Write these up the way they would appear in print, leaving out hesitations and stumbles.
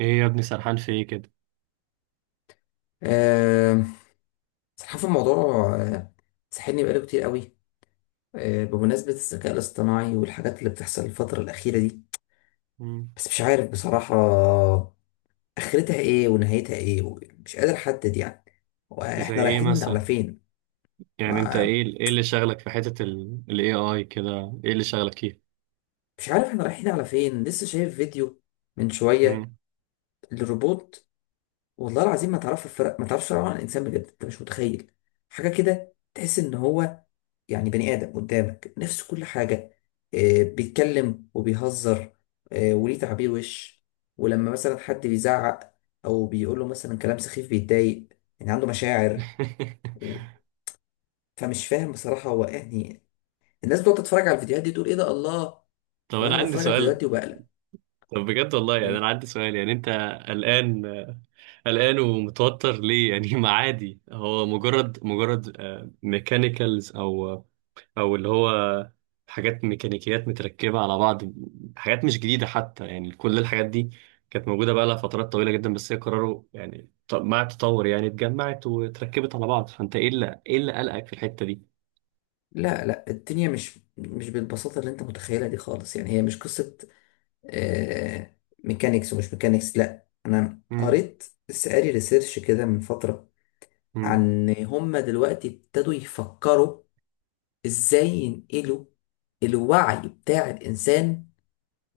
ايه يا ابني، سرحان في ايه كده؟ آه، صراحة في الموضوع، ساحلني بقاله كتير قوي، بمناسبة الذكاء الاصطناعي والحاجات اللي بتحصل الفترة الأخيرة دي. مم. بس مش عارف بصراحة آخرتها إيه ونهايتها إيه، مش قادر أحدد يعني، زي وإحنا ايه رايحين على مثلا؟ فين. يعني انت ما ايه اللي شغلك في حتة ال AI كده؟ ايه اللي شغلك فيه؟ مش عارف إحنا رايحين على فين. لسه شايف فيديو من شوية مم. للروبوت، والله العظيم ما تعرفش الفرق، ما تعرفش الفرق عن الإنسان، بجد أنت مش متخيل حاجة كده. تحس إن هو يعني بني آدم قدامك، نفس كل حاجة، بيتكلم وبيهزر، وليه تعبير وش. ولما مثلا حد بيزعق أو بيقول له مثلا كلام سخيف بيتضايق، يعني عنده مشاعر و... فمش فاهم بصراحة هو يعني. الناس بتقعد تتفرج على الفيديوهات دي تقول إيه ده، الله. طب انا وأنا عندي بتفرج على الفيديوهات سؤال. دي وبقلق. طب بجد والله، يعني انا إيه؟ عندي سؤال، يعني انت قلقان قلقان ومتوتر ليه يعني؟ ما عادي، هو مجرد ميكانيكالز او اللي هو حاجات ميكانيكيات متركبه على بعض. حاجات مش جديده حتى، يعني كل الحاجات دي كانت موجوده بقى لها فترات طويله جدا، بس هي قرروا يعني مع التطور يعني اتجمعت واتركبت على بعض. فانت ايه اللي قلقك في الحته دي؟ لا لا، الدنيا مش بالبساطة اللي أنت متخيلها دي خالص، يعني هي مش قصة آه ميكانيكس ومش ميكانيكس. لا أنا امم. قريت، لسه قاري ريسيرش كده من فترة، امم. عن هم دلوقتي ابتدوا يفكروا ازاي ينقلوا الوعي بتاع الانسان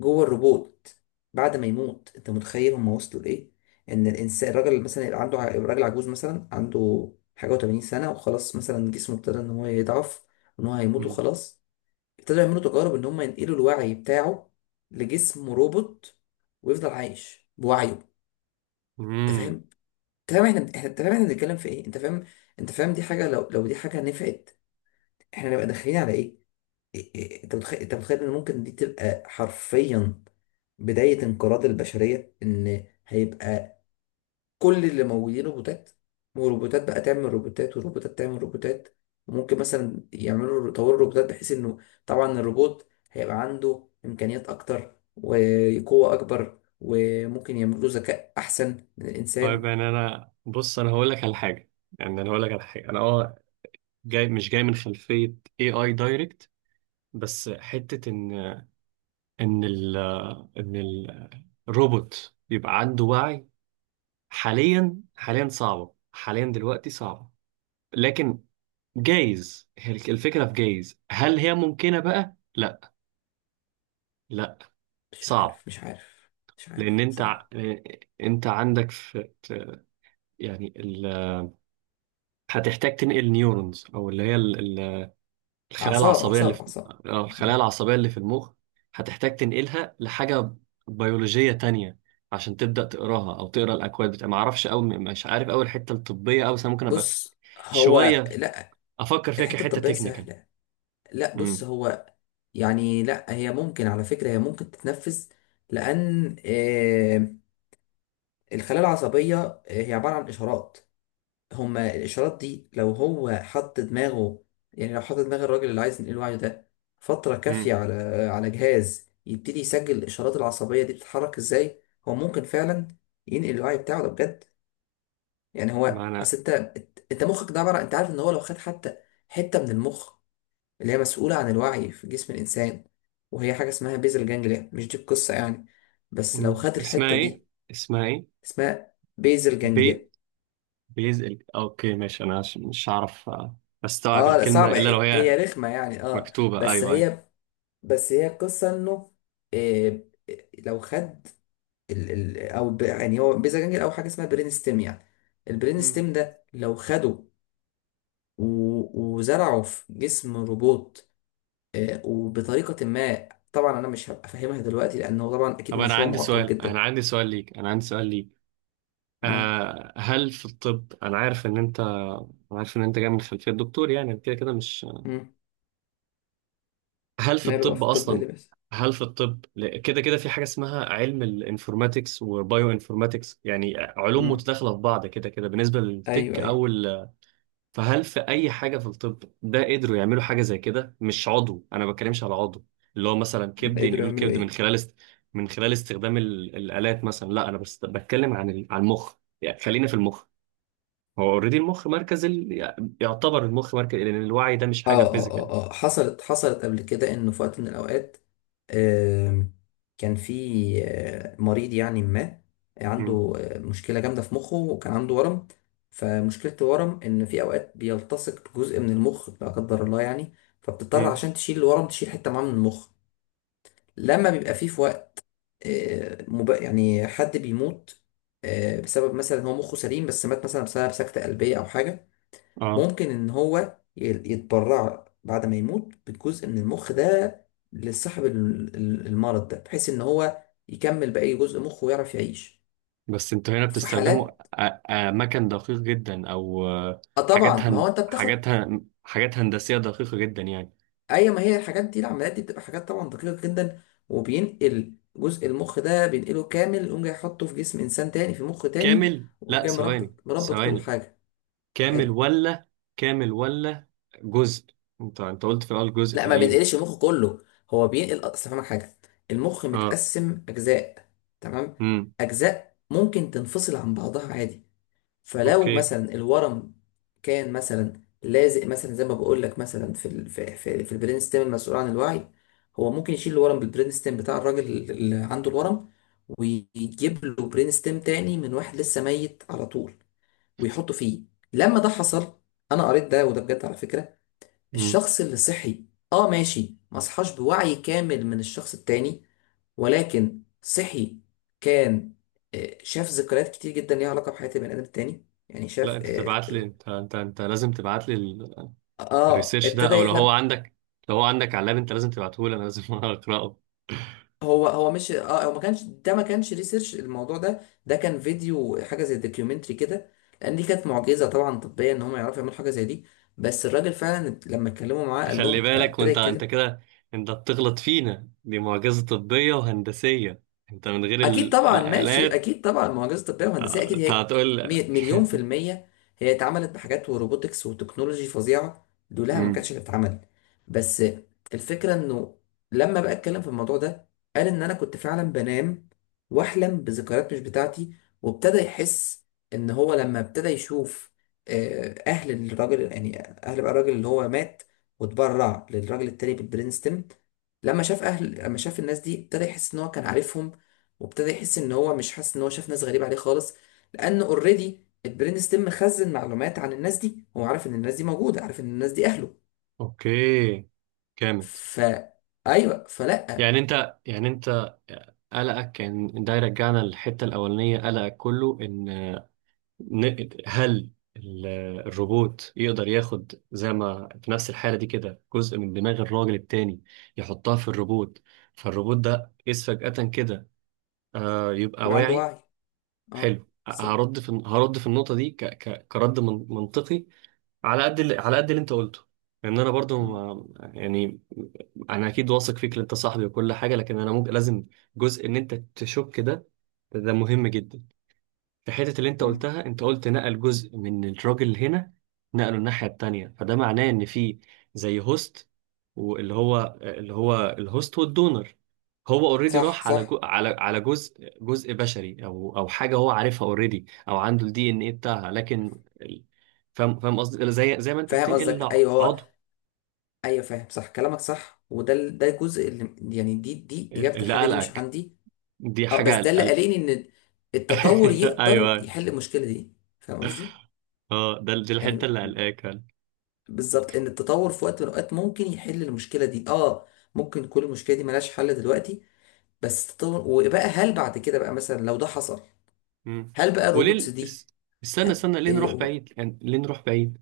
جوه الروبوت بعد ما يموت. انت متخيل هم وصلوا لايه؟ ان الانسان، الراجل اللي مثلا يبقى عنده راجل عجوز مثلا عنده حاجه و80 سنه، وخلاص مثلا جسمه ابتدى ان هو يضعف وان هو هيموت امم. وخلاص، ابتدوا يعملوا تجارب ان هم ينقلوا الوعي بتاعه لجسم روبوت ويفضل عايش بوعيه. انت فاهم؟ أمم. انت فاهم احنا انت فاهم احنا بنتكلم في ايه؟ انت فاهم؟ انت فاهم دي حاجه، لو دي حاجه نفعت احنا نبقى داخلين على ايه؟ إيه- إيه، انت متخيل، انت متخيل ان ممكن دي تبقى حرفيا بداية انقراض البشرية، ان هيبقى كل اللي موجودين روبوتات، والروبوتات بقى تعمل روبوتات، والروبوتات تعمل روبوتات. وممكن مثلا يعملوا يطوروا الروبوتات بحيث انه، طبعا الروبوت هيبقى عنده امكانيات اكتر وقوة اكبر، وممكن يعملوا ذكاء احسن من طيب، الانسان. يعني انا بص انا هقول لك على حاجه. يعني انا هقول لك على حاجه. انا جاي، مش جاي من خلفيه اي دايركت، بس حته ان ال ان الروبوت يبقى عنده وعي. حاليا صعبة، حاليا دلوقتي صعبة، لكن جايز هي الفكرة في، جايز هل هي ممكنة بقى؟ لا، لا، مش صعب. عارف، مش عارف. مش لأن عارف بصراحة. أنت عندك في يعني ال... هتحتاج تنقل نيورونز، أو اللي هي الخلايا اعصاب العصبية اللي اعصاب في، اعصاب. أو الخلايا العصبية اللي في المخ. هتحتاج تنقلها لحاجة بيولوجية تانية عشان تبدأ تقراها أو تقرا الأكواد بتاع. معرفش أوي، مش عارف أوي الحتة الطبية أوي، بس أنا ممكن أبقى بص هو، شوية لا. افكر فيها الحتة كحته الطبية تكنيكال. سهلة. لا بص امم. هو، يعني لا هي ممكن، على فكرة هي ممكن تتنفذ. لأن الخلايا العصبية، هي عبارة عن إشارات. هما الإشارات دي لو هو حط دماغه، يعني لو حط دماغ الراجل اللي عايز ينقل وعيه ده فترة كافية امم. على على جهاز يبتدي يسجل الإشارات العصبية دي بتتحرك إزاي، هو ممكن فعلا ينقل الوعي بتاعه ده بجد. يعني هو معنى. أصل أنت، أنت مخك ده عبارة، أنت عارف إن هو لو خد حتى حتة من المخ اللي هي مسؤولة عن الوعي في جسم الإنسان، وهي حاجة اسمها بيزل جانجليا، مش دي القصة يعني، بس لو مم. خد اسمها الحتة ايه؟ دي. اسمها ايه؟ اسمها بيزل بي جانجليا. بيزل، اوكي، ماشي. انا مش هعرف استوعب اه لا الكلمه صعبة، الا لو هي هي رخمة يعني، اه مكتوبه. بس ايوه، ايوه. هي، بس هي القصة انه، إيه، لو خد يعني هو بيزل جانجليا او حاجة اسمها برين ستيم يعني، البرين مم. ستيم ده لو خده وزرعه في جسم روبوت، إيه وبطريقة ما طبعا انا مش هبقى فاهمها دلوقتي لانه طبعا اكيد طب انا مشروع عندي معقد سؤال، انا جدا. عندي سؤال ليك انا عندي سؤال ليك آه. هل في الطب، انا عارف ان انت أنا عارف ان انت جاي من خلفيه دكتور يعني كده كده مش؟ مم. هل في ماله بقى في الطب الطب، ايه اللي اصلا؟ بيحصل؟ هل في الطب كده كده في حاجه اسمها علم الانفورماتكس وبايو انفورماتكس، يعني علوم مم. متداخله في بعض كده كده بالنسبه ايوه للتك ايوه. او ال... فهل في اي حاجه في الطب ده قدروا يعملوا حاجه زي كده؟ مش عضو، انا ما بتكلمش على عضو اللي هو مثلا كبد قدروا ينقلوا يعملوا الكبد من ايه؟ خلال من خلال استخدام ال... الالات مثلا. لا، انا بس بتكلم عن ال... عن المخ، يعني خلينا في المخ. هو اوريدي المخ مركز ال... يعتبر المخ مركز، لان الوعي ده مش حاجه فيزيكال. اه حصلت قبل كده انه في وقت من الاوقات، آم، كان في مريض يعني ما امم. عنده مشكله جامده في مخه وكان عنده ورم. فمشكله الورم ان في اوقات بيلتصق جزء من المخ، لا قدر الله يعني، فبتضطر عشان تشيل الورم تشيل حته معاه من المخ. لما بيبقى فيه في وقت يعني حد بيموت بسبب مثلا هو مخه سليم بس مات مثلا بسبب سكتة قلبية أو حاجة، امم. ممكن إن هو يتبرع بعد ما يموت بجزء من المخ ده لصاحب المرض ده بحيث إن هو يكمل باقي جزء مخه ويعرف يعيش، بس انتوا هنا في بتستخدموا حالات. اماكن دقيق جدا، او اه طبعا، ما هو انت بتاخد، حاجات هندسية دقيقة جدا يعني. اي ما هي الحاجات دي، العمليات دي بتبقى حاجات طبعا دقيقة جدا، وبينقل جزء المخ ده، بينقله كامل يقوم جاي يحطه في جسم انسان تاني في مخ تاني، كامل؟ ويقوم لا، جاي مربط ثواني، مربط كل ثواني. حاجة، كامل حلو. ولا كامل ولا جزء؟ انت قلت في الاول جزء لا ما تقريبا. بينقلش المخ كله، هو بينقل، اصل فاهمك حاجه، المخ اه. متقسم اجزاء، تمام، امم. اجزاء ممكن تنفصل عن بعضها عادي. فلو اوكي. مثلا الورم كان مثلا لازق مثلا زي ما بقول لك مثلا في في البرين ستيم المسؤول عن الوعي، هو ممكن يشيل الورم بالبرين ستيم بتاع الراجل اللي عنده الورم ويجيب له برين ستيم تاني من واحد لسه ميت على طول ويحطه فيه. لما ده حصل، انا قريت ده وده بجد على فكره، امم. الشخص اللي صحي، اه ماشي ما صحاش بوعي كامل من الشخص التاني، ولكن صحي، كان شاف ذكريات كتير جدا ليها علاقة بحياة البني آدم التاني، يعني لا، شاف انت تبعت لي، اه انت لازم تبعت لي. آه، آه، الريسيرش ده، ابتدى او لو هو يحلم. عندك لو هو عندك علاب، انت لازم تبعته لي، انا لازم اقراه. هو مش هو ما كانش ريسيرش الموضوع ده، ده كان فيديو حاجة زي دوكيومنتري كده، لأن دي كانت معجزة طبعا طبية إن هم يعرفوا يعملوا حاجة زي دي. بس الراجل فعلا لما اتكلموا معاه قال تخلي لهم، بالك، ابتدى وانت يتكلم. كده انت بتغلط فينا. دي معجزة طبية وهندسية، انت من غير اكيد طبعا ماشي، الآلات. اكيد طبعا معجزه طبيه وهندسيه، اكيد انت هي هتقول مليون في الميه، هي اتعملت بحاجات وروبوتكس وتكنولوجي فظيعه دولها ما مم. كانتش هتتعمل. بس الفكره انه لما بقى اتكلم في الموضوع ده قال ان انا كنت فعلا بنام واحلم بذكريات مش بتاعتي، وابتدى يحس ان هو لما ابتدى يشوف اهل الراجل، يعني اهل بقى الراجل اللي هو مات واتبرع للراجل التاني بالبرينستون، لما شاف اهل، لما شاف الناس دي ابتدى يحس ان هو كان عارفهم، وابتدى يحس ان هو مش حاسس ان هو شاف ناس غريبه عليه خالص، لان اوريدي البرين ستيم مخزن معلومات عن الناس دي، هو عارف ان الناس دي موجوده، عارف ان الناس دي اهله. اوكي، جامد. ف ايوه فلا. يعني انت، قلقك كان ده يرجعنا للحتة الأولانية. قلقك كله إن هل ال- الروبوت يقدر ياخد، زي ما في نفس الحالة دي كده، جزء من دماغ الراجل التاني يحطها في الروبوت، فالروبوت ده إذ فجأة كده يبقى يبقى عنده واعي. وعي. اه حلو. بالظبط. هرد في النقطة دي كرد منطقي، على قد اللي انت قلته. لان انا برضو مم، ما... يعني انا اكيد واثق فيك إن انت صاحبي وكل حاجة، لكن انا ممكن لازم جزء ان انت تشك ده. ده مهم جدا. في حتة اللي انت مم. قلتها، انت قلت نقل جزء من الراجل هنا، نقله الناحية التانية، فده معناه ان في زي هوست، واللي هو اللي هو الهوست والدونر. هو اوريدي صح راح على صح. جو، على جزء بشري، او حاجة هو عارفها اوريدي، او عنده الدي ان ايه بتاعها، لكن فاهم قصدي، زي ما انت فاهم بتنقل قصدك، ايوه هو. عضو. ايوه فاهم، صح كلامك صح، وده ده الجزء اللي يعني، دي اجابه، اللي الحاجه دي مش قلقك، عندي. دي اه بس ده حاجة اللي قلق. قاليني ان التطور يقدر ايوه. يحل المشكله دي، فاهم قصدي، اه ده دي الحتة يعني اللي قلقاك. بالظبط ان التطور في وقت من الاوقات ممكن يحل المشكله دي اه، ممكن كل المشكله دي ملهاش حل دلوقتي، بس التطور وبقى، هل بعد كده بقى مثلا لو ده حصل، مم. هل بقى وليه الروبوتس دي، استنى، استنى، ليه ايه نروح قول. بعيد؟ يعني ليه نروح بعيد؟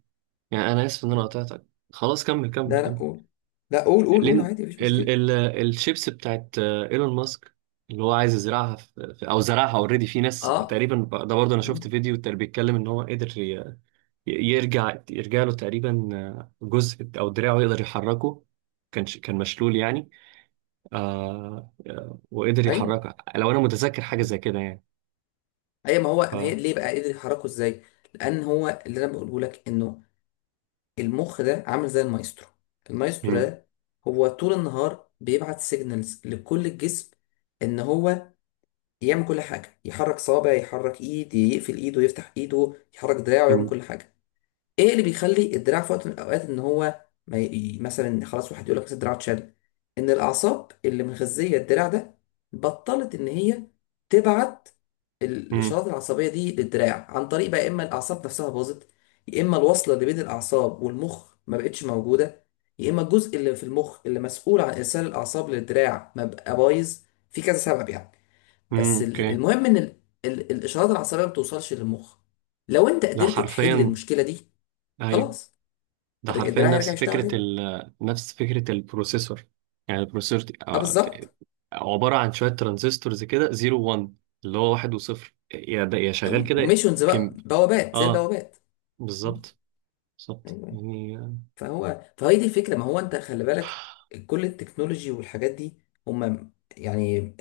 يعني انا اسف ان انا مم. قطعتك. خلاص، كمل، كمل، لا لا كمل. قول. لا قول قول ليه قول ن- عادي، مفيش ال مشكله. ال الشيبس بتاعت ايلون ماسك، اللي هو عايز يزرعها في او زرعها اوريدي في ناس اه تقريبا ده برضه انا شفت فيديو تقريبا بيتكلم ان هو قدر يرجع له تقريبا جزء، او دراعه يقدر يحركه. كان مشلول يعني. وقدر ايوه يحركها لو انا متذكر حاجه زي كده يعني. ايوه، ما هو ف ما هي ليه بقى قدر يحركه ازاي؟ لان هو اللي انا بقوله لك انه المخ ده عامل زي المايسترو، المايسترو مم. ده هو طول النهار بيبعت سيجنالز لكل الجسم ان هو يعمل كل حاجة، يحرك صابع، يحرك ايد، يقفل ايده، يفتح ايده، يحرك دراعه، يعمل مم. كل حاجة. ايه اللي بيخلي الدراع في وقت من الاوقات ان هو ما ي... مثلا خلاص واحد يقول لك مثلا الدراع اتشل؟ ان الاعصاب اللي مغذية الدراع ده بطلت ان هي تبعت مم. الاشارات العصبية دي للدراع، عن طريق بقى يا اما الاعصاب نفسها باظت، يا اما الوصلة اللي بين الاعصاب والمخ ما بقتش موجودة، يا اما الجزء اللي في المخ اللي مسؤول عن ارسال الاعصاب للدراع ما بقى بايظ، في كذا سبب يعني. مم. بس اوكي. المهم ان الاشارات العصبيه ما بتوصلش للمخ. لو انت ده قدرت تحل حرفيا... المشكله دي ايوه، خلاص، ده حرفيا الدراع يرجع نفس يشتغل فكرة تاني. نفس فكرة البروسيسور. يعني البروسيسور اه بالظبط. عبارة عن شوية ترانزستورز كده، زيرو وان، اللي هو واحد وصفر، يا ده يا شغال كده. وميشنز بقى كم. بوابات زي اه، البوابات. م. بالظبط. ايوه بالظبط أيوة. يعني فهو فهي دي الفكره، ما هو انت خلي بالك كل التكنولوجي والحاجات دي، هم يعني،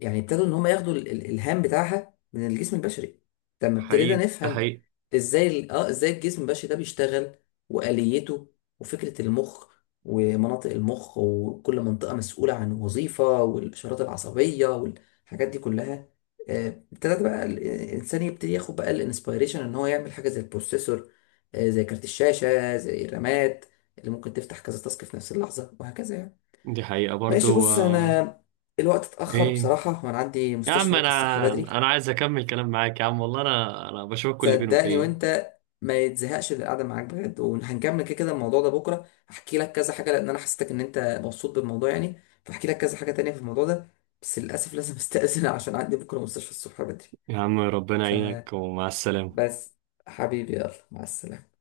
يعني ابتدوا ان هم ياخدوا الالهام بتاعها من الجسم البشري، لما ابتدينا حقيقي، ده نفهم حقيقي. ازاي ازاي الجسم البشري ده بيشتغل واليته، وفكره المخ ومناطق المخ وكل منطقه مسؤوله عن وظيفه والاشارات العصبيه والحاجات دي كلها. آه، ابتدت بقى الانسان يبتدي ياخد بقى الانسبيريشن ان هو يعمل حاجه زي البروسيسور، زي كارت الشاشه زي الرامات اللي ممكن تفتح كذا تاسك في نفس اللحظه وهكذا يعني. دي حقيقة ماشي برضو بص، انا آه. الوقت اتاخر ايه؟ بصراحه وانا عندي يا مستشفى عم بكره انا، الصبح بدري. عايز اكمل كلام معاك يا عم والله، انا بشوفك كل فين صدقني وفين. وانت ما يتزهقش اللي قاعده معاك، بجد، وهنكمل كده كده الموضوع ده بكره، هحكي لك كذا حاجه لان انا حسيتك ان انت مبسوط بالموضوع يعني، فاحكي لك كذا حاجه تانية في الموضوع ده. بس للاسف لازم استاذن عشان عندي بكره مستشفى الصبح بدري. يا عم، ربنا يعينك ومع السلامة. بس حبيبي، يلا مع السلامه.